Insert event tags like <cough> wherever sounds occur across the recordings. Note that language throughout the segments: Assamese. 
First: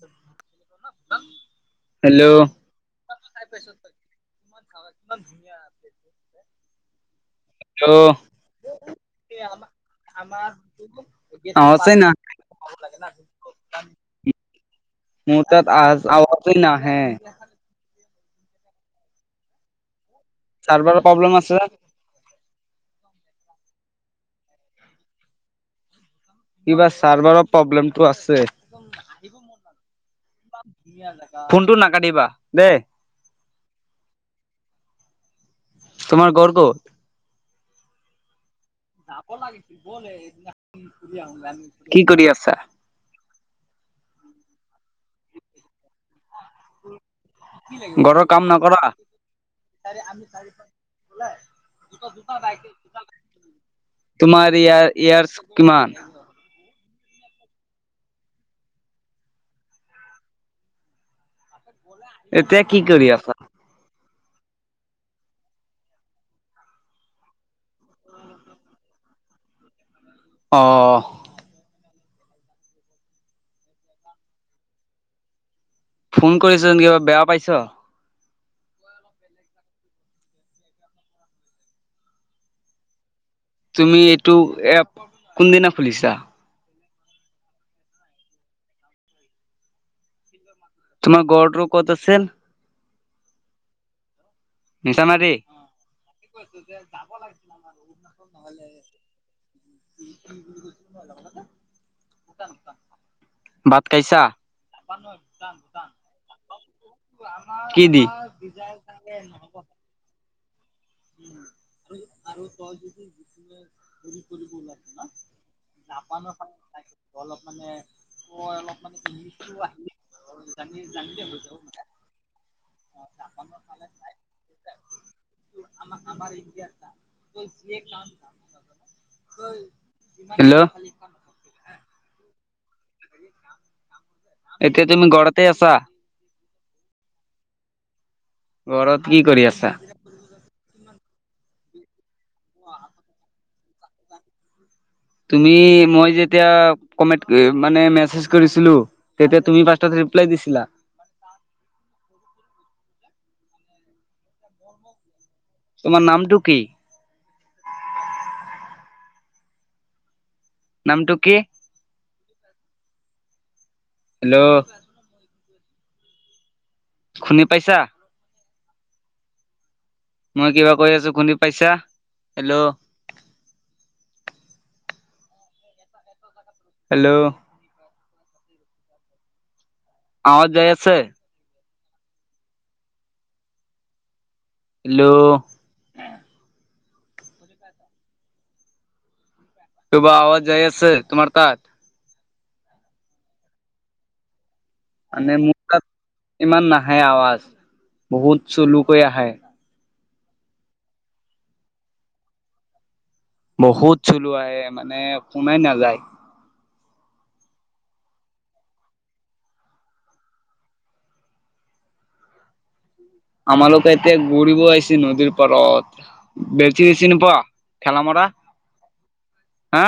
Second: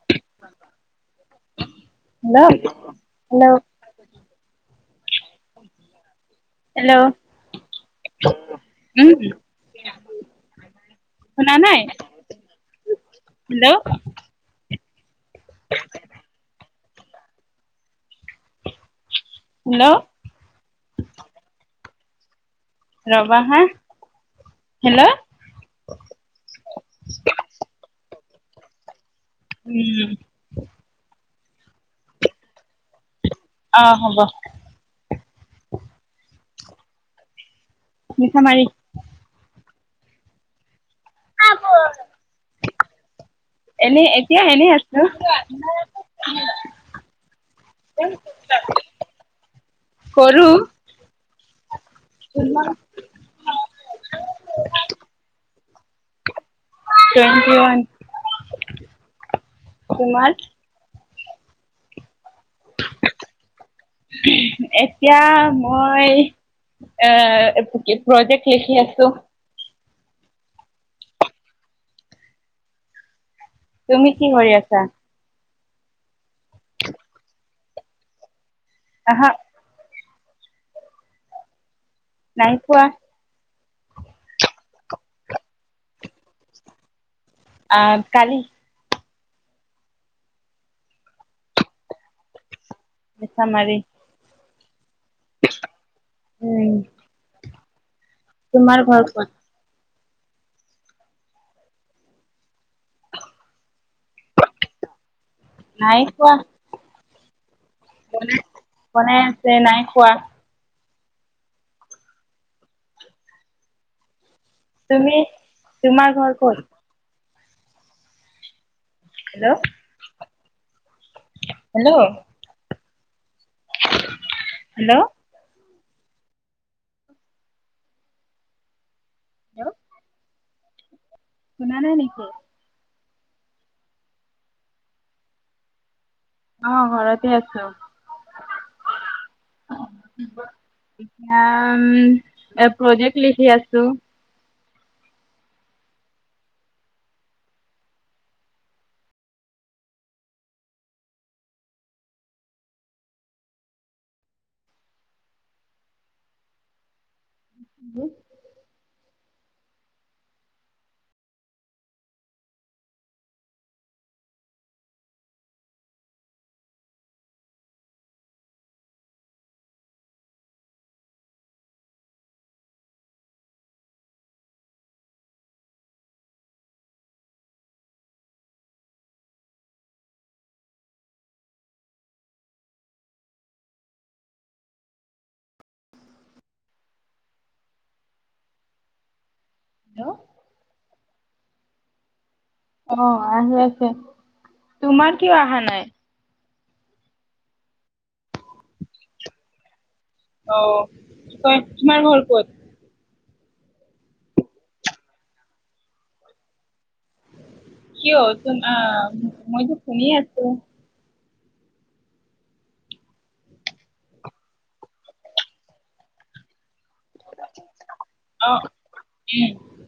হে'ল্ল হেল্ল' হেল্ল' উম, শুনা আমাৰ নাই আছে না? হেল্ল' মোৰ তাত আজ আৱাজে নাহে হেল্ল' চাৰ্ভাৰৰ প্ৰব্লেম আছে। ৰবা হাঁ হেল্ল' কিবা চাৰ্ভাৰৰ প্ৰব্লেমটো আছে। উম, ফোনটো নাকাটিবা দে। অ', হ'ব তোমাৰ ঘৰ ক'ত? মিচামাৰী <inaudible> কি কৰি আছা? এনে এতিয়া এনেই আছোঁ। ঘৰৰ কাম নকৰা? <inaudible> কৰো তোমাৰ ইয়াৰ ইয়াৰছ কিমান? টুৱেন্টি ৱান, তোমাৰ? <unintelligible> এতিয়া কি কৰি আছা? এতিয়া মই এ প্ৰজেক্ট লিখি আছোঁ। অ', তুমি কি কৰি আছা? ফোন কৰিছো কিবা বেয়া পাইছ? আঁহা নাই পোৱা। তুমি এইটো এপ কোনদিনা খুলিছা? আ, কালি <inaudible> তোমাৰ ঘৰটো ক'ত আছিল? মিছামাৰী মিছামাৰী? <inaudible> উম তোমাৰ ঘৰ ক'ত বাট কাইছা? নাই খোৱা, কি দি? বনাই বনাই আছে নাই খোৱা। <inaudible> তুমি, তোমাৰ ঘৰ ক'ত? অলপ মানে মই অলপ মানে হেল্ল' <unintelligible> আহিল জানি জানিলে <unintelligible> হেল্ল'! হেল্ল'! <inaudible> Hello hello! শুনা নাই নেকি? <inaudible> এতিয়া তুমি ঘৰতে আছা? অ', ঘৰতে আছোঁ। ঘৰত কি কৰি আছা? এতিয়া উম, এ, প্ৰজেক্ট লিখি আছোঁ। তুমি মই যেতিয়া কমেট এ, মানে মেছেজ কৰিছিলোঁ তেতিয়া তুমি ফাষ্টত ৰিপ্লাই দিছিলা! <inaudible> তোমাৰ নামটো কি? <inaudible> নামটো কি? হেল্ল'! শুনি পাইছা? মই কিবা কৈ আছোঁ শুনি পাইছা? হেল্ল'! হেল্ল'! আৱাজ যাই আছে? হেল্ল'! কিবা আৱাজ যাই আছে তোমাৰ তাত? অ', আহি আছে। তোমাৰ কিয় মানে মোৰ অহা নাই? তাত ইমান নাহে আৱাজ, বহুত চুলুকৈ আহে। অ', <unintelligible> তোমাৰ ঘৰ ক'ত? বহুত চোলো আহে মানে, শুনাই নাযায়। কিয় চোন আ, মইতো শুনি আছোঁ। আমালোকে এতিয়া ঘূৰিব আহিছে নদীৰ পাৰত। <unintelligible> চিনি পোৱা ঠেলামাৰা অ উম হা'?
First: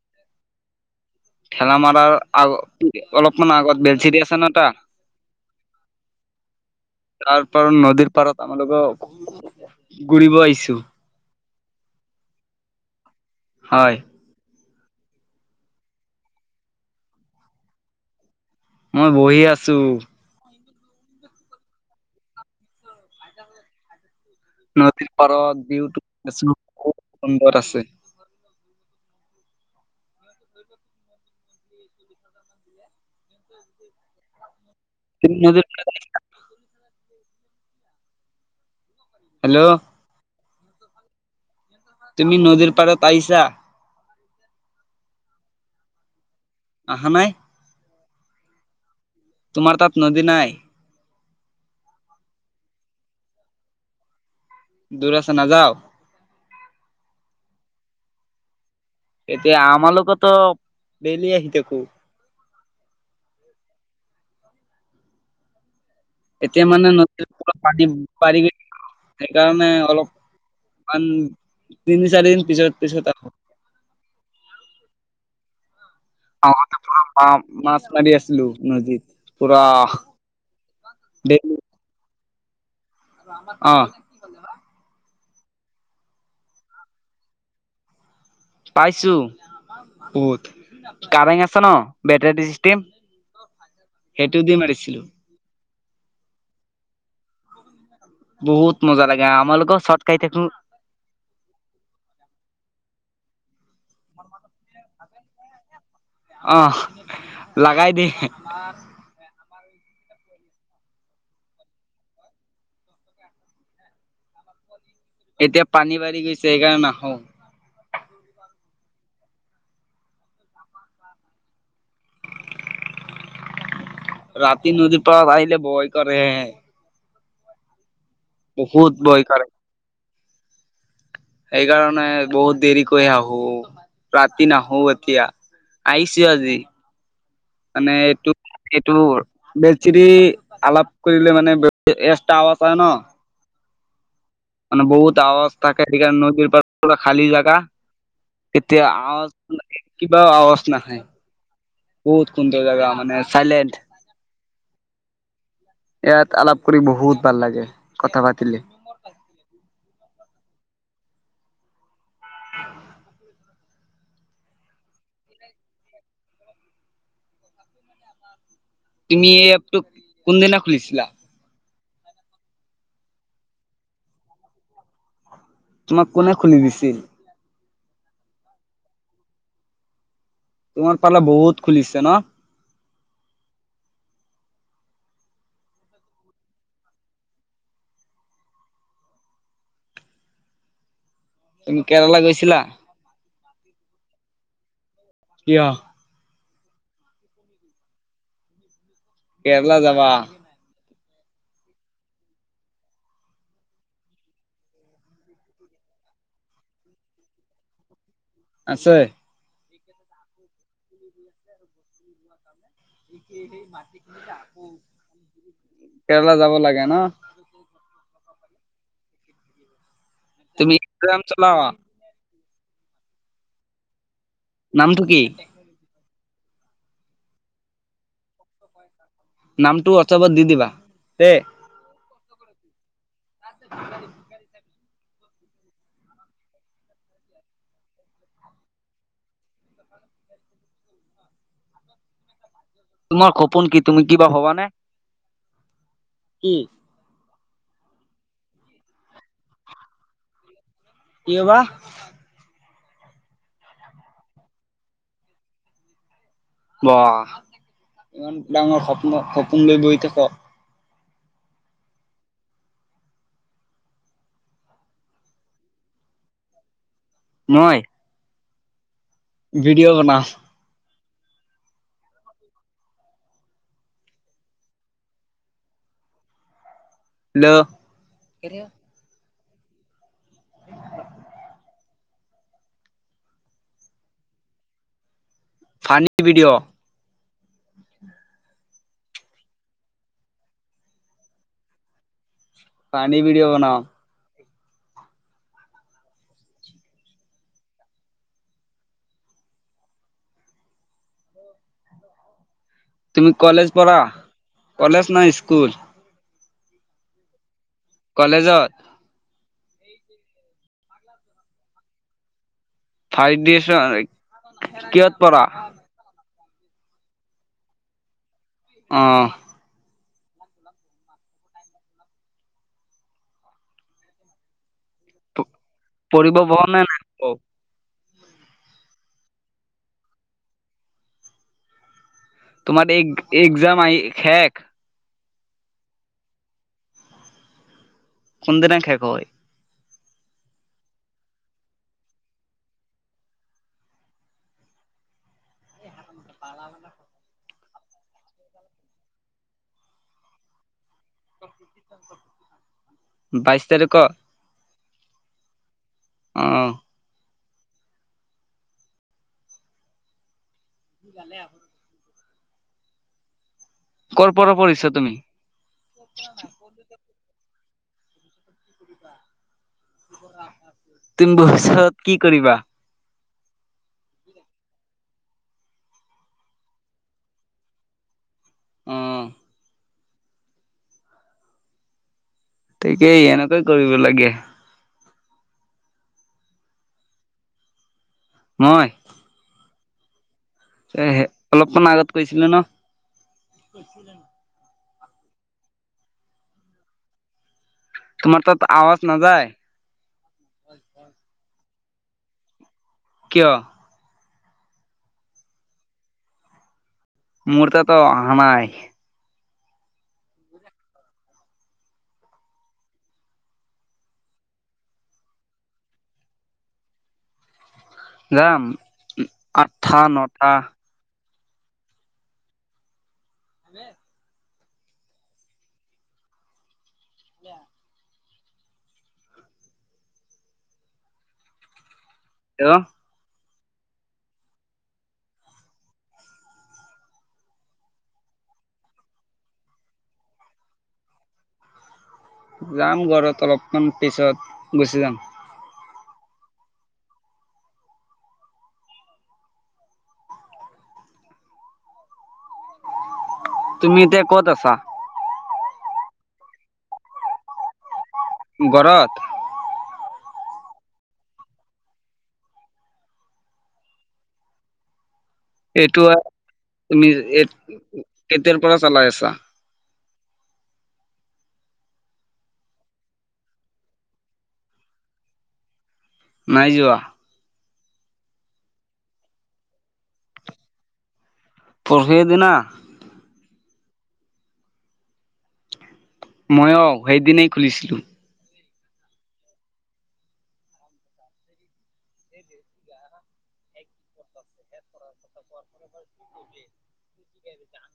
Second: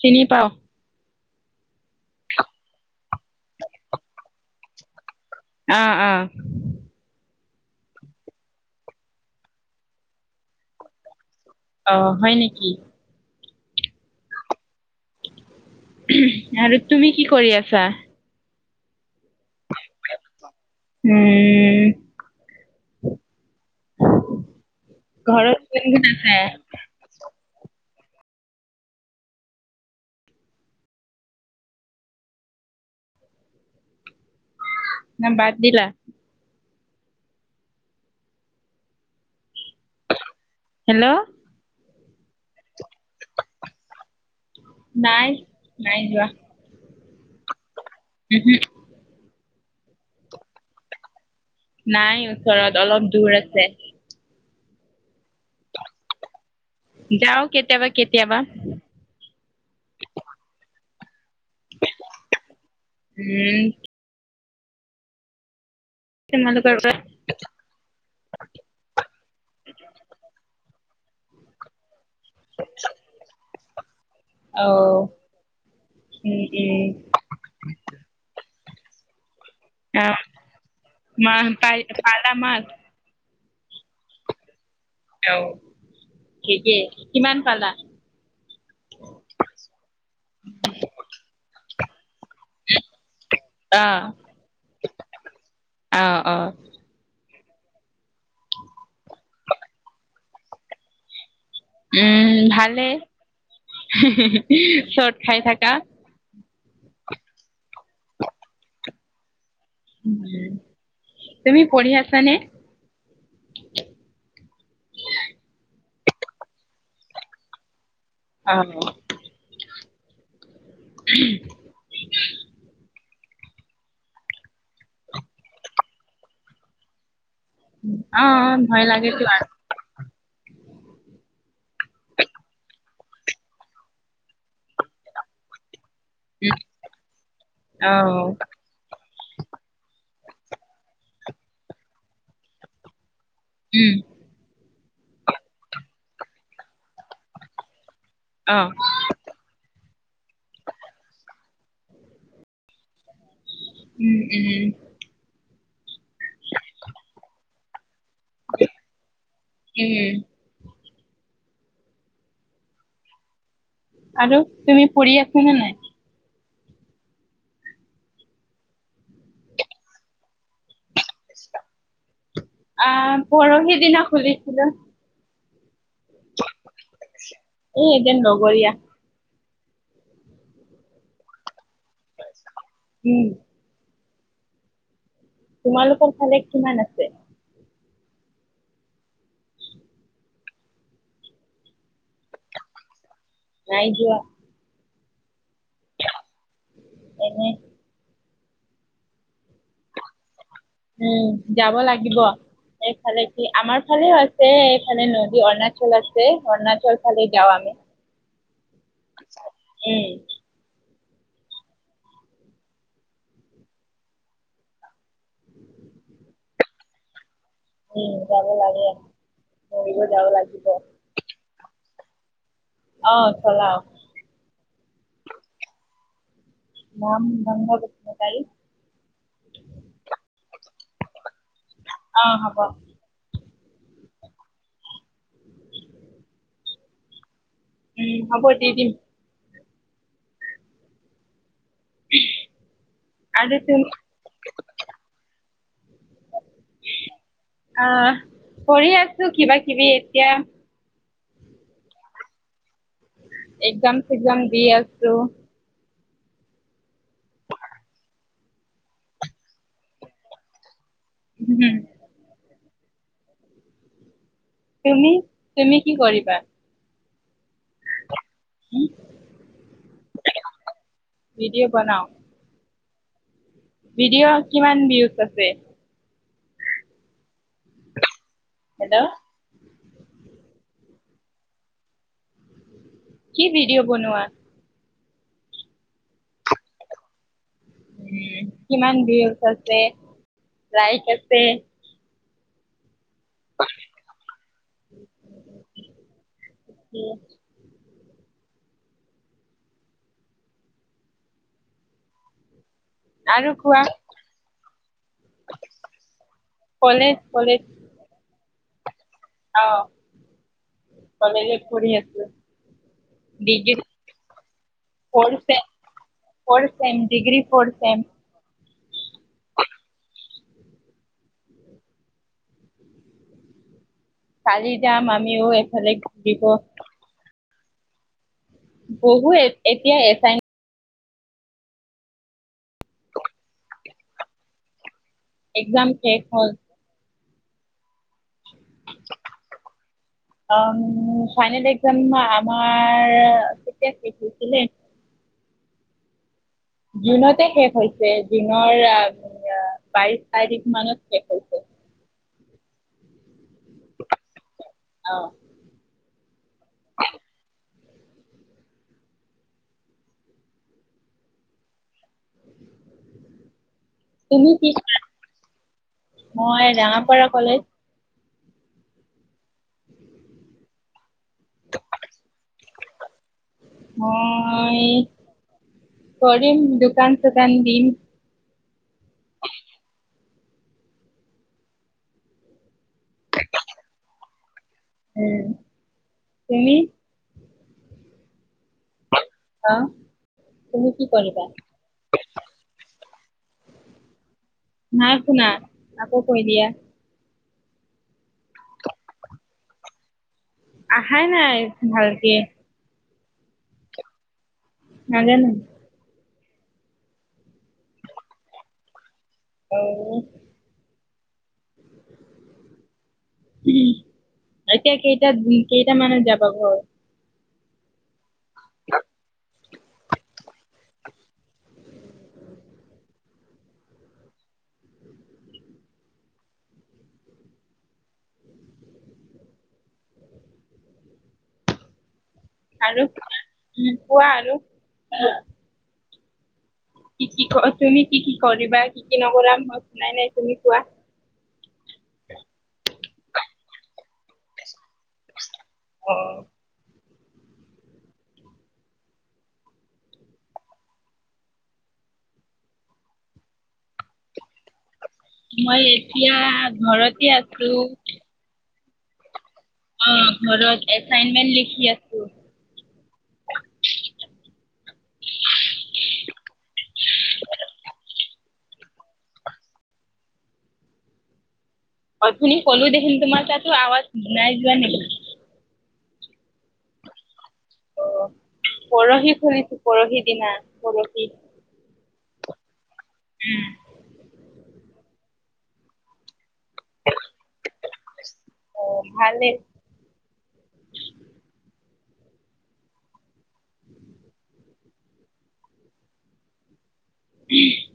চিনি পাওঁ। ঠেলামাৰাৰ আগত অলপমান আগত বেলচিৰি আছে না এটা? অ', অ'। তাৰপাৰত নদীৰ পাৰত আমাৰালোক ঘুৰিব আহিছোঁ। অ', হয় নেকি? হয়। আৰু তুমি কি কৰি আছা? মই বহি আছোঁ। উম। নদীৰ ঘৰত পাৰত কোন ভিউটো কোন আছে <unintelligible> খুব সুন্দৰ আছে। <inaudible> <inaudible> না বাদ নদীৰ দিলা? পাৰত আহিছা হেল্ল'! হেল্ল'! তুমি নদীৰ পাৰত পাইছা? নাই, নাই যোৱা। আহা নাই। উ, হুম। তোমাৰ তাত নদী নাই? নাই ওচৰত অলপ দূৰ আছে। দূৰ আছে নাযাও? যাওঁ কেতিয়াবা কেতিয়াবা। এতিয়া আমাৰ লগতো দেইলি আহি থাকো। উম, এতিয়া তোমালোকৰ মানে নদ পানী পাৰিবি সেইকাৰণে অলপ ইমান তিনি চাৰিদিন পিছত পিছত আকৌ অ' উম, <unintelligible> উম। মা মাছ মাৰি আছিলোঁ নদীত পুৰা অ', মা ডেইলি পাল পালা মাছ? অ', অ', ঠিকে কিমান পালা? পাইছোঁ বহুত কাৰেং আছে ন' বেটৰী চিষ্টেম। অ', সেইটো দি মাৰিছিলো অ', অ', বহুত মজা লাগে আমালোকো চৰ্ত খাই থাকো উম, ভালে চ'ৰ্ত খাই থাকা। অ', লাগাই দিয়ে তুমি পঢ়ি আছানে? <inaudible> এতিয়া পানী বাঢ়ি গৈছে সেইকাৰণে নাহো অ', <inaudible> ৰাতি নদীৰ পৰাত আহিলে বয় কৰে। অ', অ', ভয় বহুত লাগেতো আৰু। কৰে সেইকাৰণে বহুত দেৰি কৰি আহোঁ ৰাতি নাহো এতিয়া। আহিছে আজি মানে এইটো অ', এইটো বেলচিৰি আলাপ কৰিলে মানে <unintelligible> এচ তাৱ আছে ন '। উম, মানে বহুত আৱাজ থাকে সেইকাৰণে নদীৰ পাৰত পোৰা খালী জাগা, অ', এতিয়া আৱাজ কিবা আৱাজ নাহে বহুত কোনটো জেগা মানে চাইলেণ্ট। উম, উম, ইয়াত আলাপ কৰি বহুত ভাল লাগে কথা পাতি উম, <inaudible> আৰু তুমি পঢ়ি আছো নে নাই? তুমি এই এপটো কোনদিনা খুলিছিলা? আ, পৰহি দিনা খুলিছিলোঁ। তোমাক কোনে খুলি দিছিল? এ এজন লগৰীয়া। তোমাৰ পাৰা বহুত খুলিছে ন? উম, তোমালোকৰ ফালে কিমান আছে? তুমি কেৰালা গৈছিলা? নাই যোৱা। কিয়? এনেই কেৰেলা যাবা। উম, যাব লাগিব। এইফালে কি আমাৰ ফালে আছে, এইফালে নদী অৰুণাচল আছে, অৰুণাচল ফালে যাওঁ আমি। <inaudible> আছে? উম, <inaudible> কেৰেলা যাব লাগে ন'। উম, যাব লাগে <unintelligible> যাব লাগে। তুমি <unintelligible> চলোৱা অ', চলাও। নামটো কি? নাম নংগ বসুমতাৰী নামটো ৱাটছাপত দি দিবা দেই। অ', হ'ব। <inaudible> উম, হ'ব দি দিম। <inaudible> তোমাৰ সপোন কি তুমি কিবা হবানে? কি? আ, কৰি আছোঁ কিবা কিবি এতিয়া কিয়বা? এক্সাম চেক্সাম দি আছোঁ। বাহ, ইমান ডাঙৰ সপ্ন সপোন লৈ বহি থাক। উম, তুমি তুমি কি কৰিবা? মই উম, ভিডিঅ' বনাও। ভিডিঅ' বনাও। ভিডিঅ' কিমান ভিউজ আছে? হেল্ল' হেল্ল' কি ভিডিঅ' বনোৱা? Funny video. উম, কিমান ভিউজ আছে লাইক আছে? ফানী ভিডিঅ' বনাওঁ। উম, তুমি আৰু কলেজ কোৱা পঢ়া, কলেজ না স্কুল? কলেজ কলেজ কলেজৰ অ', কলেজত পঢ়ি আছোঁ। ফাইবদিচন কিহত ফৰ পঢ়া? Sem four sem degree four sem অ', কালি যাম আমিও এফালে পঢ়িব ঘূৰিব বহা নে নাই বহুত এতিয়া এচাই তোমাৰ এক এক্সাম আহি শেক এক্সাম শেষ হ'ল। কোনদিনা শেষ হয়? অ', ফাইনেল একজাম আমাৰ তেতিয়া শেষ হৈছিলে। <inaudible> জুনতে শেষ হৈছে, জুনৰ আ বাইশ তাৰিখ মানত শেষ হৈছে। <inaudible> বাইছ তাৰিখত? অ'। অ'। <inaudible> কৰ তুমি পৰা কি পৰিছা <unintelligible> তুমি? মই ৰঙাপাৰা কলেজ। তুমি <unintelligible> কি কৰিবা? মই কৰিম দোকান চোকান দিম। অ'। তাকেই এনেকুৱাই কৰিব লাগে। উম। তুমি? মই? অ'। তুমি কি এ, কৰিবা অলপমান আগত কৈছিলোঁ ন! নাই শুনা, আাকৌ কৈ দিয়া। তোমাৰ তাত আৱাজ নাযায়? আহাই নাই ভালকে। কিয়? নাজোনো। মোৰ তাতো অহা নাই। অও। এতিয়া কেইটা-কেইটামানত যাবা ঘৰ? যাম, আঠটা নটা। <inaudible> কিয়? আৰু কোৱা আৰু? কি, কি কৰ তুমি কি, কি কৰিবা কি, কি নকৰা মই শুনাই নাই তুমি কোৱা। যাম ঘৰত অলপমান পিছত, গুচি যাম। অ'। তুমি এতিয়া ক'ত আছা? মই এতিয়া ঘৰতে আছোঁ। ঘৰত? অ', ঘৰত এচাইনমেন্ট লিখি আছোঁ। এইটো এপ, তুমি <unintelligible> কেতিয়াৰ পৰা চলাই আছা? অ', অথনি ক'লো দেখোন তোমাৰ তাতো আৱাজ নাই যোৱা নেকি? নাই যোৱা। অ', পৰহি খুলিছোঁ, পৰহি দিনা পৰহি। পৰহিৰ দিনা? উম। ময়ো সেইদিনাই খুলিছিলোঁ। অ', ভালে। <inaudible> <unintelligible> <inaudible> <inaudible>